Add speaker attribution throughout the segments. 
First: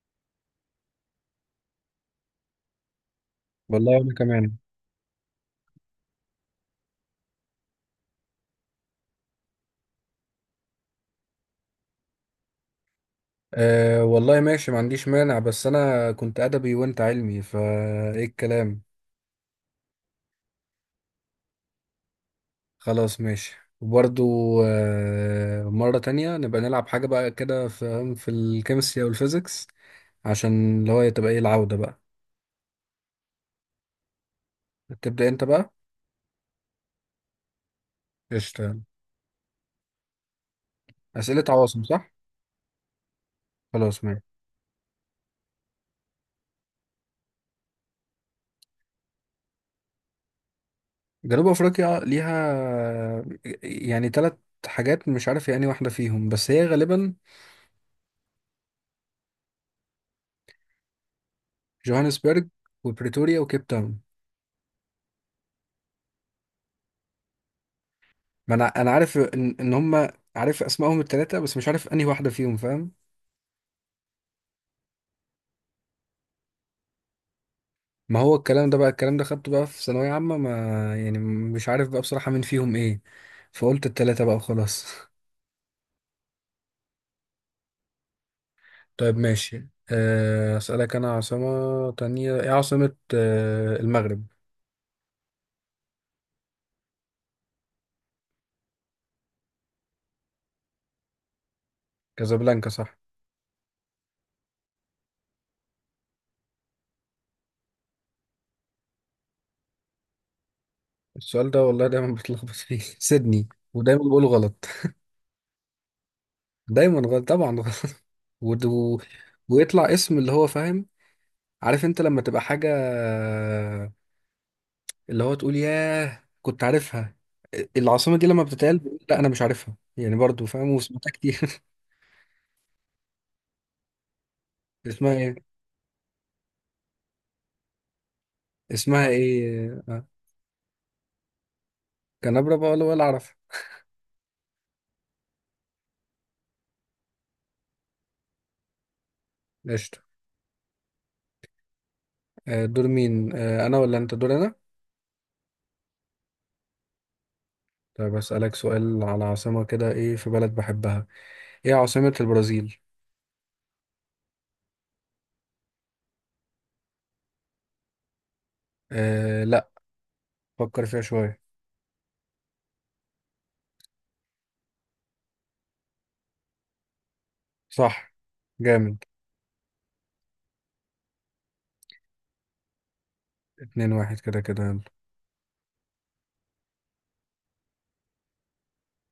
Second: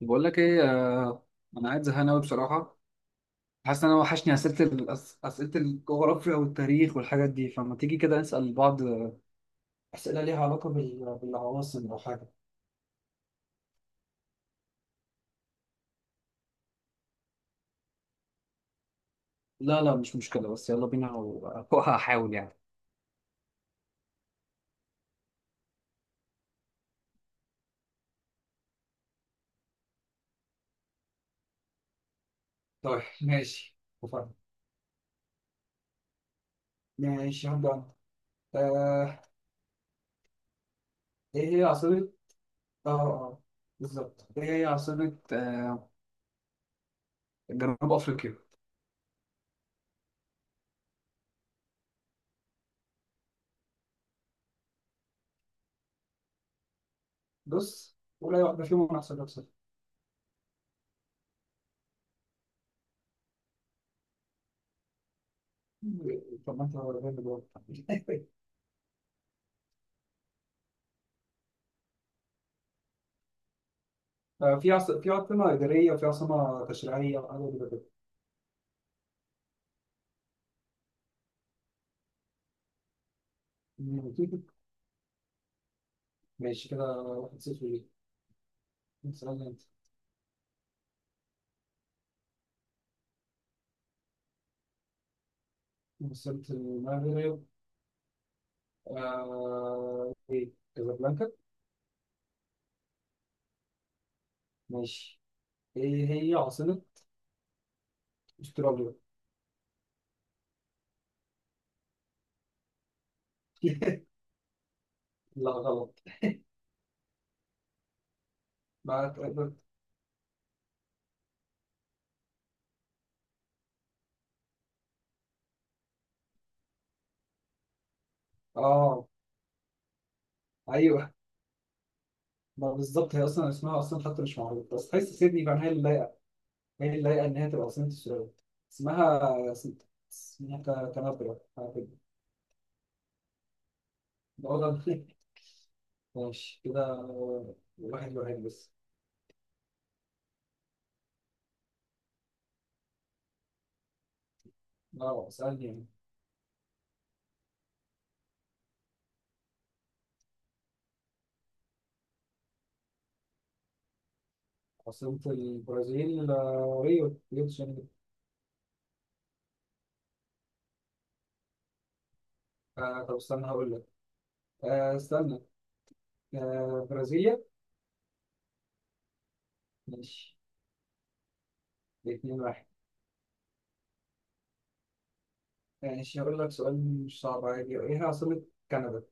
Speaker 1: بقول لك ايه. آه، انا قاعد زهقان قوي بصراحه. حاسس ان
Speaker 2: والله
Speaker 1: انا
Speaker 2: وانا
Speaker 1: وحشني
Speaker 2: كمان.
Speaker 1: اسئله اسئله الجغرافيا والتاريخ والحاجات دي، فما تيجي كده نسال بعض اسئله ليها علاقه بالعواصم او حاجه.
Speaker 2: أه والله ماشي، ما عنديش مانع، بس انا كنت ادبي وانت علمي، فايه الكلام؟
Speaker 1: لا لا، مش مشكله، بس يلا بينا وهحاول يعني.
Speaker 2: خلاص ماشي. وبرضو أه، مرة تانية نبقى نلعب حاجة بقى كده في الكيمستري او الفيزيكس، عشان اللي هو تبقى ايه العودة بقى.
Speaker 1: طيب ماشي وفاهم.
Speaker 2: تبدأ انت بقى.
Speaker 1: ماشي هبدا أنا.
Speaker 2: قشطة.
Speaker 1: آه،
Speaker 2: أسئلة
Speaker 1: ايه هي
Speaker 2: عواصم،
Speaker 1: عاصمه؟
Speaker 2: صح؟
Speaker 1: اه اه.
Speaker 2: خلاص ماشي.
Speaker 1: بالظبط، ايه هي عاصمه جنوب افريقيا؟
Speaker 2: جنوب افريقيا ليها يعني ثلاث حاجات، مش عارف يعني واحدة فيهم بس هي غالبا
Speaker 1: بص، ولا واحده فيهم، انا هسألك سؤال.
Speaker 2: جوهانسبرج وبريتوريا وكيب تاون.
Speaker 1: طب ما انت ولا فاهم الجواب.
Speaker 2: ما انا عارف ان هم، عارف اسمائهم الثلاثه بس مش عارف انهي واحده فيهم، فاهم؟
Speaker 1: آه، في عاصمة إدارية وفي عاصمة تشريعية وحاجة كده كده.
Speaker 2: ما هو الكلام ده بقى، الكلام ده خدته بقى في ثانويه عامه، ما يعني مش عارف بقى بصراحه مين فيهم ايه، فقلت
Speaker 1: مم.
Speaker 2: الثلاثه بقى وخلاص.
Speaker 1: ماشي كده، واحد صفر ليه.
Speaker 2: طيب
Speaker 1: مثلا،
Speaker 2: ماشي. اسالك انا عاصمه تانية. ايه عاصمه المغرب؟
Speaker 1: أنت وصلت المغرب. آه، كازابلانكا.
Speaker 2: كازابلانكا، صح.
Speaker 1: ماشي. إيه هي عاصمة أستراليا؟
Speaker 2: السؤال ده والله دايما بتلخبط فيه. سيدني. ودايما بقوله غلط،
Speaker 1: لا غلط.
Speaker 2: دايما غلط طبعا غلط. ود- و...
Speaker 1: ما تقدر.
Speaker 2: ويطلع اسم اللي هو، فاهم؟ عارف انت لما تبقى حاجه اللي هو تقول ياه كنت عارفها؟ العاصمة دي لما بتتقال بقول
Speaker 1: آه
Speaker 2: لا أنا مش عارفها، يعني برضو فاهم، وسمعتها
Speaker 1: أيوه،
Speaker 2: كتير.
Speaker 1: ما بالظبط هي أصلا اسمها أصلا حتى مش معروف، بس تحس
Speaker 2: اسمها إيه؟
Speaker 1: سيدني بقى هي اللي لايقة، هي اللي لايقة إن هي تبقى عاصمة أستراليا.
Speaker 2: اسمها
Speaker 1: اسمها،
Speaker 2: إيه؟
Speaker 1: كانبرا حاجة كده.
Speaker 2: كنبرة بقى، ولا أعرف.
Speaker 1: ده وضع- ماشي كده، واحد واحد بس.
Speaker 2: قشطة. دور مين؟ أنا ولا أنت؟ دور أنا.
Speaker 1: اه، اسألني يعني.
Speaker 2: طيب أسألك سؤال على عاصمة كده. إيه في بلد بحبها؟ إيه عاصمة البرازيل؟
Speaker 1: عاصمة البرازيل، ريو دي جانيرو.
Speaker 2: أه لا، فكر فيها شوية.
Speaker 1: طب استنى هقول لك. استنى. برازيليا.
Speaker 2: صح. جامد.
Speaker 1: ماشي، اتنين واحد.
Speaker 2: 2-1 كده كده يلا.
Speaker 1: ماشي، هقول لك سؤال مش صعب عادي، ايه هي عاصمة كندا؟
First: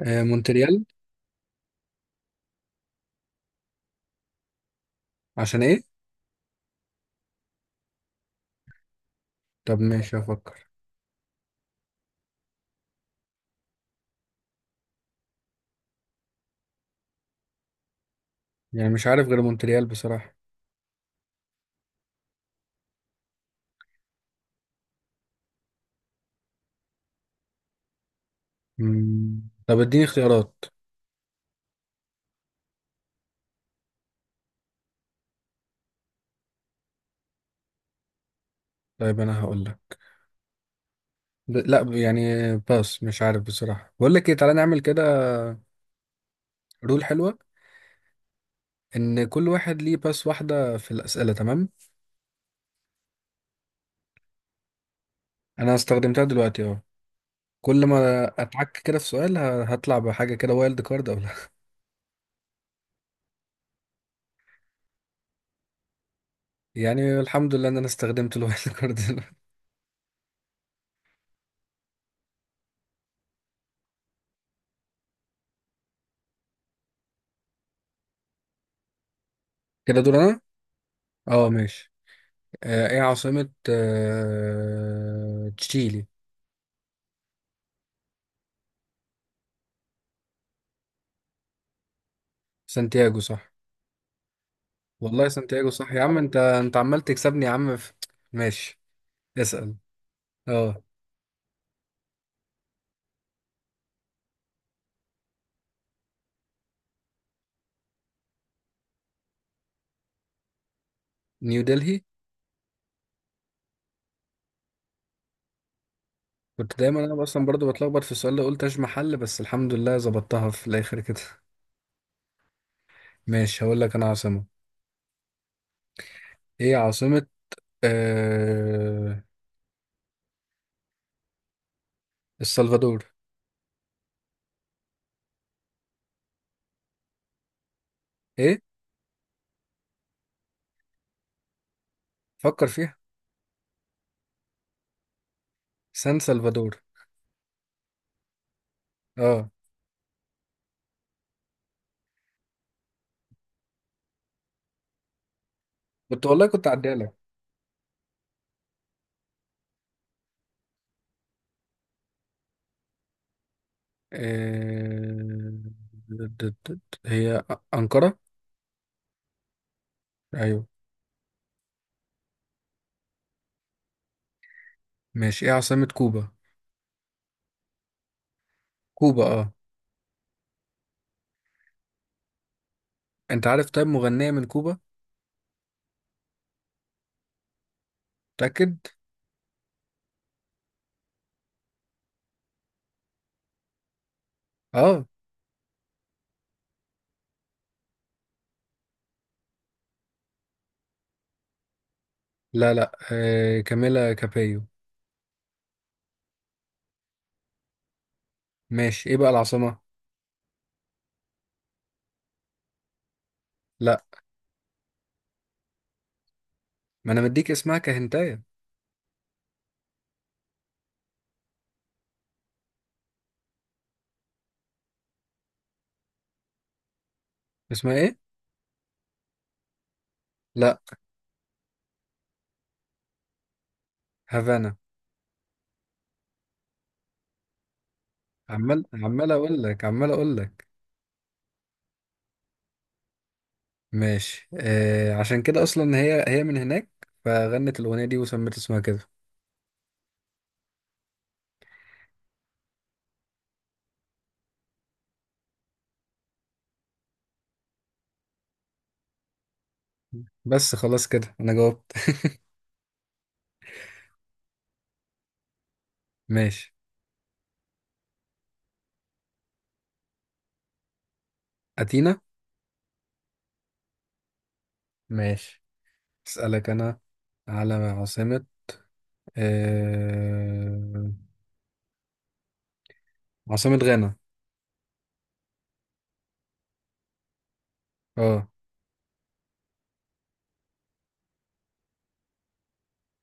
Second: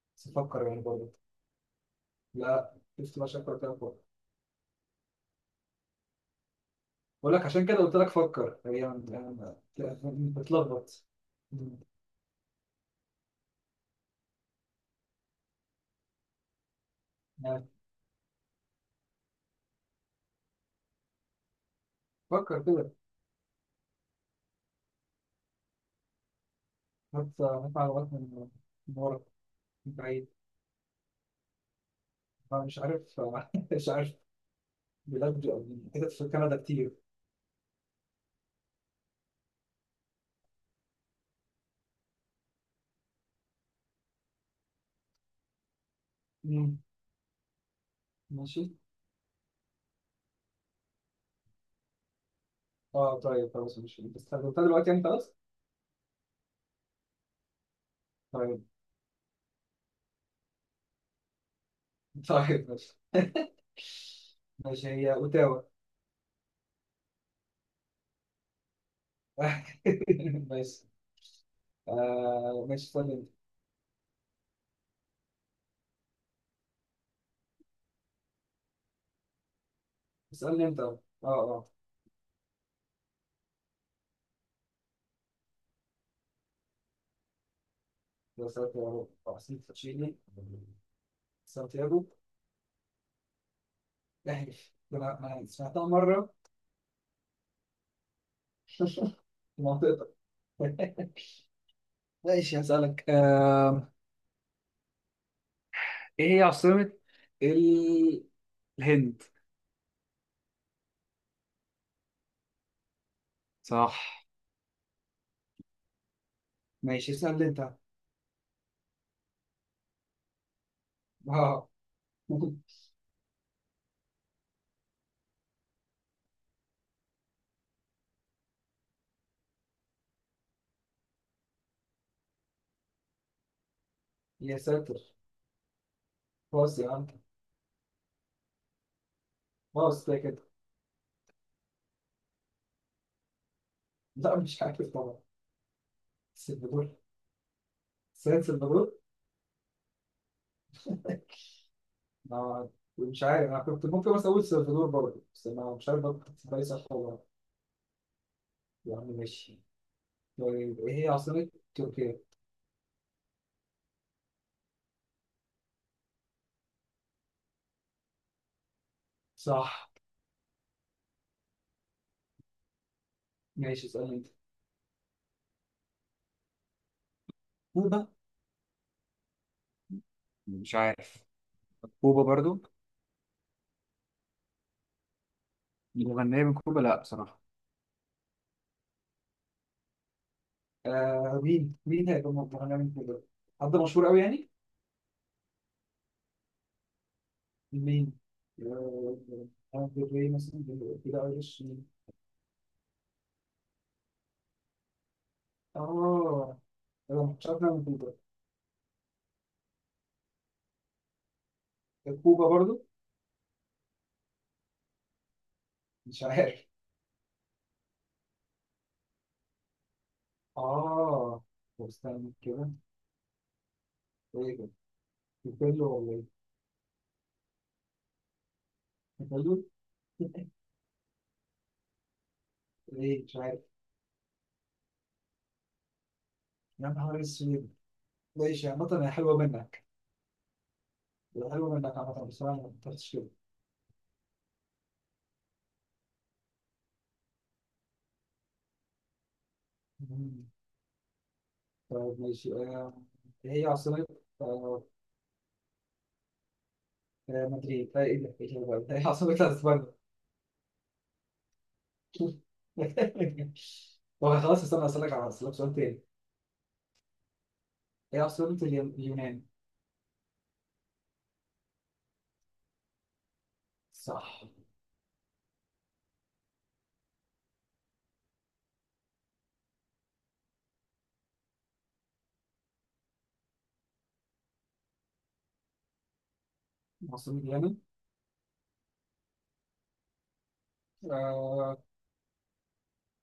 Speaker 2: أه
Speaker 1: بس فكر يعني
Speaker 2: مونتريال.
Speaker 1: برضه. لا، شفت بقى شكلك كده فوق.
Speaker 2: عشان إيه؟
Speaker 1: بقول لك عشان كده قلت لك فكر، هي يعني
Speaker 2: طب ماشي هفكر.
Speaker 1: بتلخبط. مم. يعني
Speaker 2: يعني مش عارف غير مونتريال بصراحة.
Speaker 1: فكر كده، هات هات معلومات من ورا،
Speaker 2: مم. طب
Speaker 1: من
Speaker 2: اديني
Speaker 1: بعيد.
Speaker 2: اختيارات.
Speaker 1: أنا مش عارف مش عارف. بيلاقوا كده في كندا كتير.
Speaker 2: طيب انا هقول لك. لا يعني باس، مش عارف بصراحة. بقول لك ايه، تعالى نعمل كده،
Speaker 1: مم.
Speaker 2: رول حلوة،
Speaker 1: ماشي.
Speaker 2: ان كل واحد ليه باس واحدة في الأسئلة، تمام؟
Speaker 1: اه طيب خلاص ماشي، انت استخدمتها دلوقتي يعني خلاص.
Speaker 2: انا استخدمتها دلوقتي اهو. كل ما
Speaker 1: طيب،
Speaker 2: اتعك كده في سؤال هطلع بحاجة كده، وايلد كارد او لا.
Speaker 1: طيب ماشي، ماشي هي اوتاوا.
Speaker 2: يعني الحمد لله ان انا استخدمت الوايلد كارد.
Speaker 1: ماشي. ماشي اسألني انت،
Speaker 2: كده دور انا.
Speaker 1: اسألني انت. اه
Speaker 2: اه
Speaker 1: اه،
Speaker 2: ماشي. ايه عاصمة تشيلي؟
Speaker 1: يا سانتياغو احسن، تشيلي سانتياغو.
Speaker 2: سانتياغو، صح.
Speaker 1: احلف، ده
Speaker 2: والله
Speaker 1: أنا
Speaker 2: سانتياغو
Speaker 1: سمعتها
Speaker 2: صح، يا عم
Speaker 1: مرة
Speaker 2: انت عمال تكسبني، يا عم ماشي،
Speaker 1: في
Speaker 2: اسأل.
Speaker 1: منطقتك.
Speaker 2: اه،
Speaker 1: ماشي، هسألك ايه هي عاصمة ال... الهند؟
Speaker 2: نيو دلهي.
Speaker 1: صح.
Speaker 2: كنت دايما
Speaker 1: ماشي،
Speaker 2: انا
Speaker 1: اسألني
Speaker 2: اصلا برضو
Speaker 1: انت.
Speaker 2: بتلخبط في السؤال ده، قلت اش محل، بس الحمد لله ظبطتها في الاخر كده.
Speaker 1: اه.
Speaker 2: ماشي هقول لك انا عاصمة. ايه عاصمة آه... السلفادور؟
Speaker 1: يا ساتر، باص يا عم،
Speaker 2: ايه،
Speaker 1: باص كده كده.
Speaker 2: فكر فيها.
Speaker 1: لا مش عارف طبعا.
Speaker 2: سان سلفادور.
Speaker 1: سلفادور، سيد سلفادور.
Speaker 2: اه،
Speaker 1: ما، مش عارف، انا كنت ممكن بس اقول سلفادور برضه، بس انا مش عارف برضه
Speaker 2: كنت
Speaker 1: كنت
Speaker 2: والله كنت
Speaker 1: صح
Speaker 2: عديها
Speaker 1: ولا
Speaker 2: لك.
Speaker 1: لا. يا عم ماشي. طيب ايه هي عاصمة تركيا؟
Speaker 2: آه... د- د- د- هي أنقرة.
Speaker 1: صح.
Speaker 2: ايوه.
Speaker 1: ماشي، اسألني انت.
Speaker 2: ماشي. ايه عاصمة كوبا؟
Speaker 1: كوبا؟
Speaker 2: كوبا اه.
Speaker 1: مش عارف. كوبا برضو.
Speaker 2: انت عارف طيب مغنية من كوبا؟
Speaker 1: مغنية من كوبا؟ لا بصراحة.
Speaker 2: متأكد.
Speaker 1: آه، مين هيبقى مطلع من كوبا؟ حد مشهور قوي يعني؟
Speaker 2: اه،
Speaker 1: مين؟ آه، دري مثلا، كده ايرش مين؟
Speaker 2: لا لا، كاميلا كابيو.
Speaker 1: اه. انا ما كنتش عارف إنها من كوبا.
Speaker 2: ماشي، ايه بقى العاصمة؟
Speaker 1: كوبا برضو؟
Speaker 2: لا،
Speaker 1: مش عارف.
Speaker 2: ما انا مديك اسمها كهنتايه.
Speaker 1: اه طب استنى كده، ايه كده، كوبيلو ولا ايه.
Speaker 2: اسمها ايه؟
Speaker 1: كوبيلو.
Speaker 2: لا،
Speaker 1: ايه، مش عارف.
Speaker 2: هافانا.
Speaker 1: يا نهار اسود. ماشي،
Speaker 2: عمال
Speaker 1: عامة هي
Speaker 2: عمال
Speaker 1: حلوة
Speaker 2: اقول لك،
Speaker 1: منك.
Speaker 2: عمال اقول لك.
Speaker 1: هي حلوة منك عامة، بصراحة ما فكرتش كده.
Speaker 2: ماشي عشان كده اصلا هي من هناك، فغنت الاغنيه دي وسمت اسمها كده.
Speaker 1: مم. طيب ماشي، هي عاصمة، آه، مدريد، هي ايه ده، ايه ده بقى؟ هي عاصمة اسبانيا.
Speaker 2: بس خلاص كده انا جاوبت.
Speaker 1: طب خلاص، استنى اسألك سؤال تاني.
Speaker 2: ماشي.
Speaker 1: هي عاصمة اليونان؟
Speaker 2: اتينا.
Speaker 1: صح.
Speaker 2: ماشي اسالك انا على آه عاصمه غانا.
Speaker 1: عاصمة اليونان،
Speaker 2: اه.
Speaker 1: آه،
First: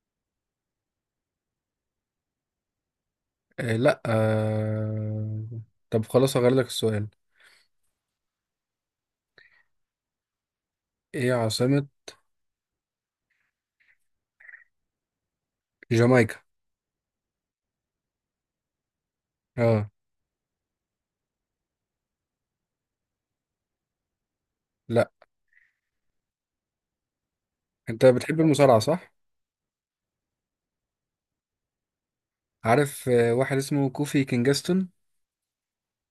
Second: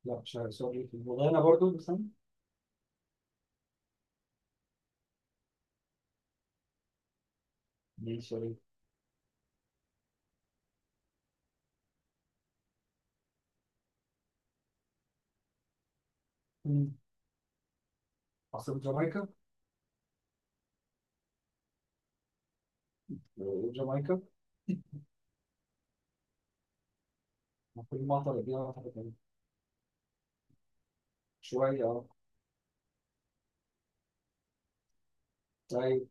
Speaker 1: لا مش عارف، سؤال الغانا برضو، بس أنا
Speaker 2: لا. طب خلاص هغير لك السؤال.
Speaker 1: دي سؤال.
Speaker 2: ايه عاصمه جامايكا؟
Speaker 1: مم. عاصمة جامايكا؟
Speaker 2: اه.
Speaker 1: جامايكا
Speaker 2: لا.
Speaker 1: المفروض
Speaker 2: انت
Speaker 1: المعطى
Speaker 2: بتحب
Speaker 1: اللي فيها
Speaker 2: المصارعه،
Speaker 1: واحدة كمان.
Speaker 2: صح؟
Speaker 1: شوية اه.
Speaker 2: عارف واحد اسمه كوفي كينجستون.
Speaker 1: طيب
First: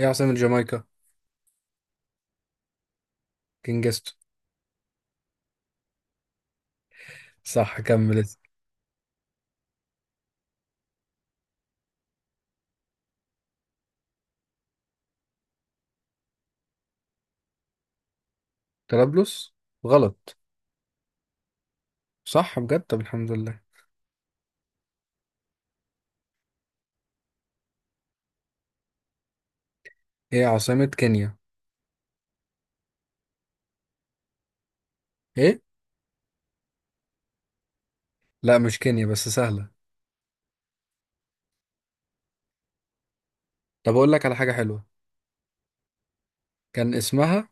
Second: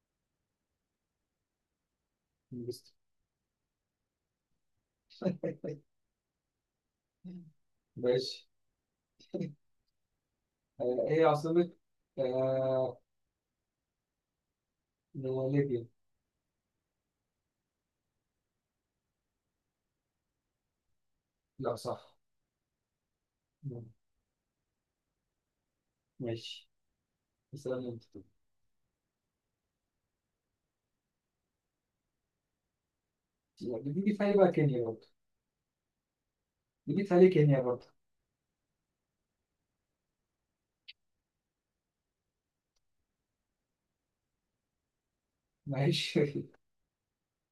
Speaker 2: ايه عاصمة جامايكا؟
Speaker 1: بس.
Speaker 2: كينجستون. صح، كمل اسم.
Speaker 1: ماشي، ايه عاصمة آه ليبيا؟
Speaker 2: طرابلس. غلط؟
Speaker 1: لا صح.
Speaker 2: صح بجد، طب الحمد لله.
Speaker 1: مم. ماشي. السلام انت.
Speaker 2: ايه عاصمة كينيا؟
Speaker 1: لا، دي في بقى كينيا برضه.
Speaker 2: ايه؟
Speaker 1: دي في عليه كينيا برضه.
Speaker 2: لا مش كينيا بس سهلة. طب اقول لك على حاجة حلوة.
Speaker 1: ماشي.
Speaker 2: كان اسمها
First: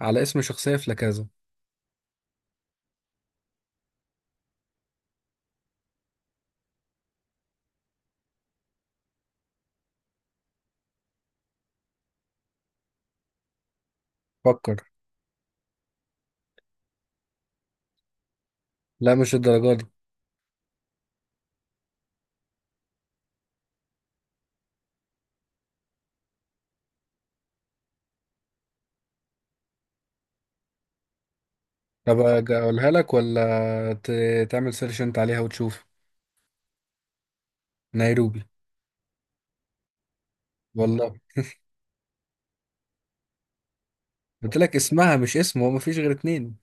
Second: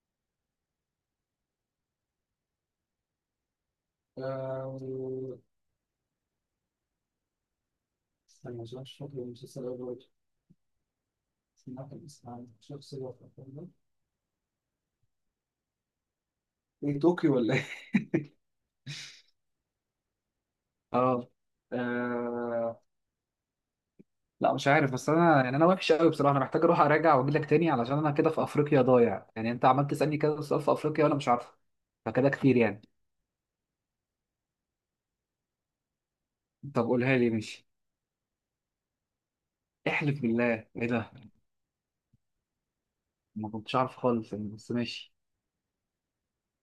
Speaker 2: على اسم شخصية في لاكازا.
Speaker 1: آه، و- استنى عشان مش فاكر المسلسل أوي برضه. سمعت الاسم عن شخص هو في الأفلام ده.
Speaker 2: فكر.
Speaker 1: ايه طوكيو ولا.
Speaker 2: لا مش الدرجة دي.
Speaker 1: اه آه، لا مش عارف، بس انا يعني انا وحش قوي بصراحه، انا محتاج اروح اراجع واجي لك تاني علشان انا كده في افريقيا ضايع يعني، انت عمال تسالني كده سؤال في افريقيا وانا مش عارفه
Speaker 2: طب
Speaker 1: فكده كتير يعني.
Speaker 2: اقولها لك، ولا تعمل سيرش انت عليها وتشوف؟
Speaker 1: طب قولها لي ماشي.
Speaker 2: نيروبي.
Speaker 1: احلف بالله، ايه ده.
Speaker 2: والله.
Speaker 1: ما كنتش عارف خالص يعني،
Speaker 2: قلت
Speaker 1: بس
Speaker 2: لك
Speaker 1: ماشي
Speaker 2: اسمها مش اسم، هو مفيش غير اتنين.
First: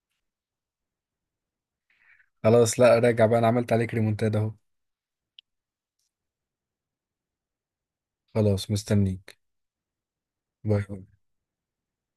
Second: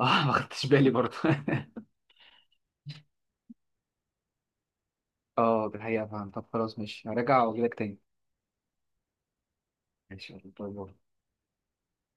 Speaker 1: اه. ما خدتش بالي برضه.
Speaker 2: خلاص لا راجع بقى، انا عملت عليك ريمونتادا اهو.
Speaker 1: اه دي حقيقه فاهم. طب خلاص ماشي، هراجع واجي لك تاني.
Speaker 2: خلاص مستنيك.
Speaker 1: ماشي يلا، باي
Speaker 2: باي.
Speaker 1: باي.